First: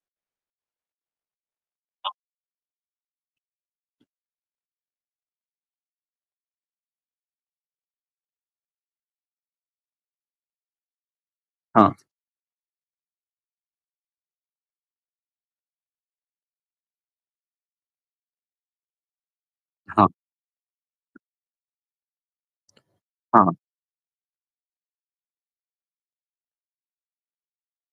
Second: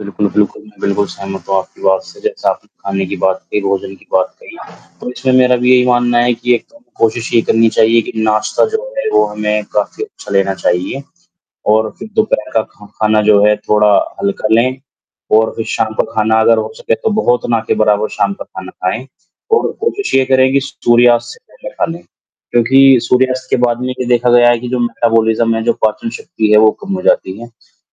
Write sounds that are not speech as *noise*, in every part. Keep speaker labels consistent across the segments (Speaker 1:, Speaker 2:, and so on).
Speaker 1: बिल्कुल, बिल्कुल, मैं बिल्कुल सहमत हूँ आपकी बात से। जैसे आपने खाने की बात कही, भोजन की बात कही, तो इसमें मेरा भी यही मानना है कि एक तो हमें कोशिश ये करनी चाहिए कि नाश्ता जो है वो हमें काफ़ी अच्छा लेना चाहिए। और
Speaker 2: हाँ।
Speaker 1: फिर दोपहर का खा खाना जो है थोड़ा हल्का लें, और फिर शाम का खाना अगर हो सके तो बहुत ना के बराबर शाम का खाना खाएँ। और
Speaker 2: हाँ।
Speaker 1: कोशिश ये करें कि सूर्यास्त से पहले खालें, क्योंकि
Speaker 2: हाँ,
Speaker 1: सूर्यास्त
Speaker 2: हाँ।
Speaker 1: के बाद में ये देखा गया है कि जो मेटाबॉलिज़्म है, जो पाचन शक्ति है वो कम हो जाती हैं।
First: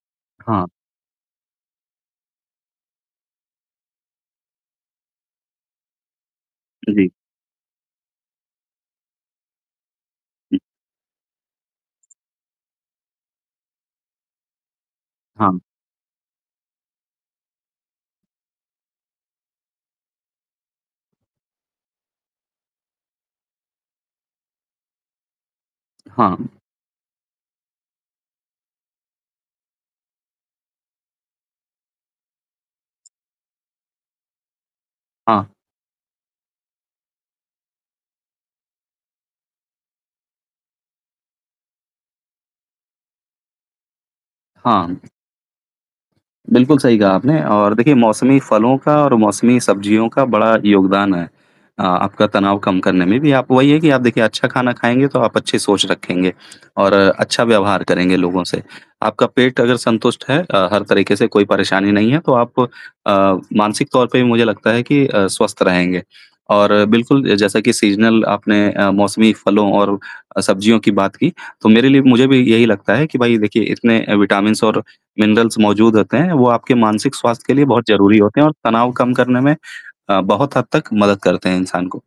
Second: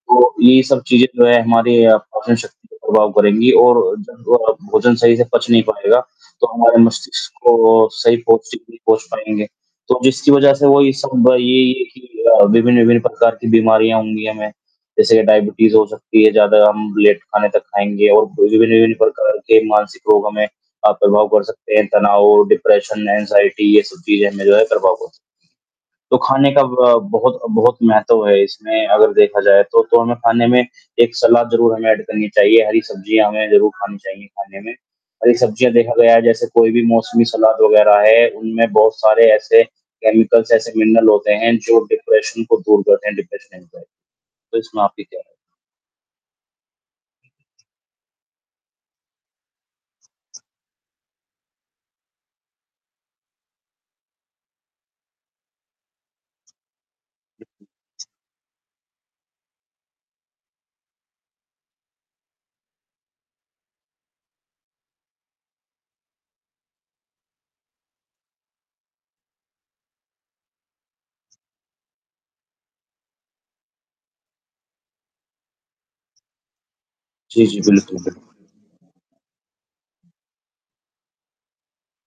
Speaker 1: तो ये
Speaker 2: हाँ।
Speaker 1: सब चीज़ें जो हैं हमारे अ, पाचन शक्ति को प्रभाव करेंगी और जब वो अ, भोजन सही से पच नहीं पाएगा, तो हमारे
Speaker 2: हाँ जी।
Speaker 1: मस्तिष्क को सही पौष्टिक नहीं पहुँच पाएँगे। तो जिसकी वजह
Speaker 2: जी।
Speaker 1: से वो ये सब ये, ये कि अ, विभिन्न-विभिन्न प्रकार की बीमारियाँ होंगी हमें। जैसे
Speaker 2: हाँ।
Speaker 1: डायबिटीज़ हो सकती है ज़्यादा हम लेट खाने तक खाएँगे और *unintelligible* प्रकार के मानसिक रोग हमें अ, प्रभाव कर सकते हैं। तनाव, डिप्रेशन, एंग्जायटी ये सब चीज़ें हमें जो है प्रभाव कर सकती हैं। तो
Speaker 2: हाँ।
Speaker 1: खाने का ब बहुत, बहुत महत्व है इसमें अगर देखा जाए तो। तो हमें खाने में एक सलाद ज़रूर हमें ऐड करनी चाहिए, हरी सब्ज़ियाँ हमें ज़रूर खानी चाहिए खाने में। हरी
Speaker 2: हाँ।
Speaker 1: सब्ज़ियाँ देखा गया है जैसे कोई भी मौसमी सलाद वग़ैरह है उनमें बहुत सारे ऐसे केमिकल्स ऐसे मिनरल होते हैं जो डिप्रेशन को दूर करते हैं डिप्रेशन *unintelligible* तो इसमें
Speaker 2: हाँ।
Speaker 1: आपकी क्या
Speaker 2: बिल्कुल सही कहा आपने और देखिए मौसमी फलों का और मौसमी सब्जियों का बड़ा योगदान है, अ, आपका तनाव कम करने में भी। आप वही हैं कि आप देखिए अच्छा खाना खाएँगे तो आप अच्छे सोच रखेंगे और अच्छा व्यवहार करेंगे लोगों से। आपका पेट अगर संतुष्ट है अ, हर तरीके से कोई परेशानी नहीं है, तो आप अ, मानसिक तौर पे भी मुझे लगता है कि अ, स्वस्थ रहेंगे। और बिल्कुल अ, जैसा कि सीज़नल आपने अ, मौसमी फलों और अ, सब्जियों की बात की, तो मेरे लिए मुझे भी यही लगता है कि भाई देखिए इतने अ, विटामिन्स और मिनरल्स मौजूद होते हैं वो आपके मानसिक स्वास्थ्य
Speaker 1: जी,
Speaker 2: के
Speaker 1: जी,
Speaker 2: लिए बहुत
Speaker 1: बिल्कुल,
Speaker 2: ज़रूरी होते हैं
Speaker 1: बिल्कुल।
Speaker 2: और तनाव कम करने में अ, बहुत हद तक मदद करते हैं इंसान को।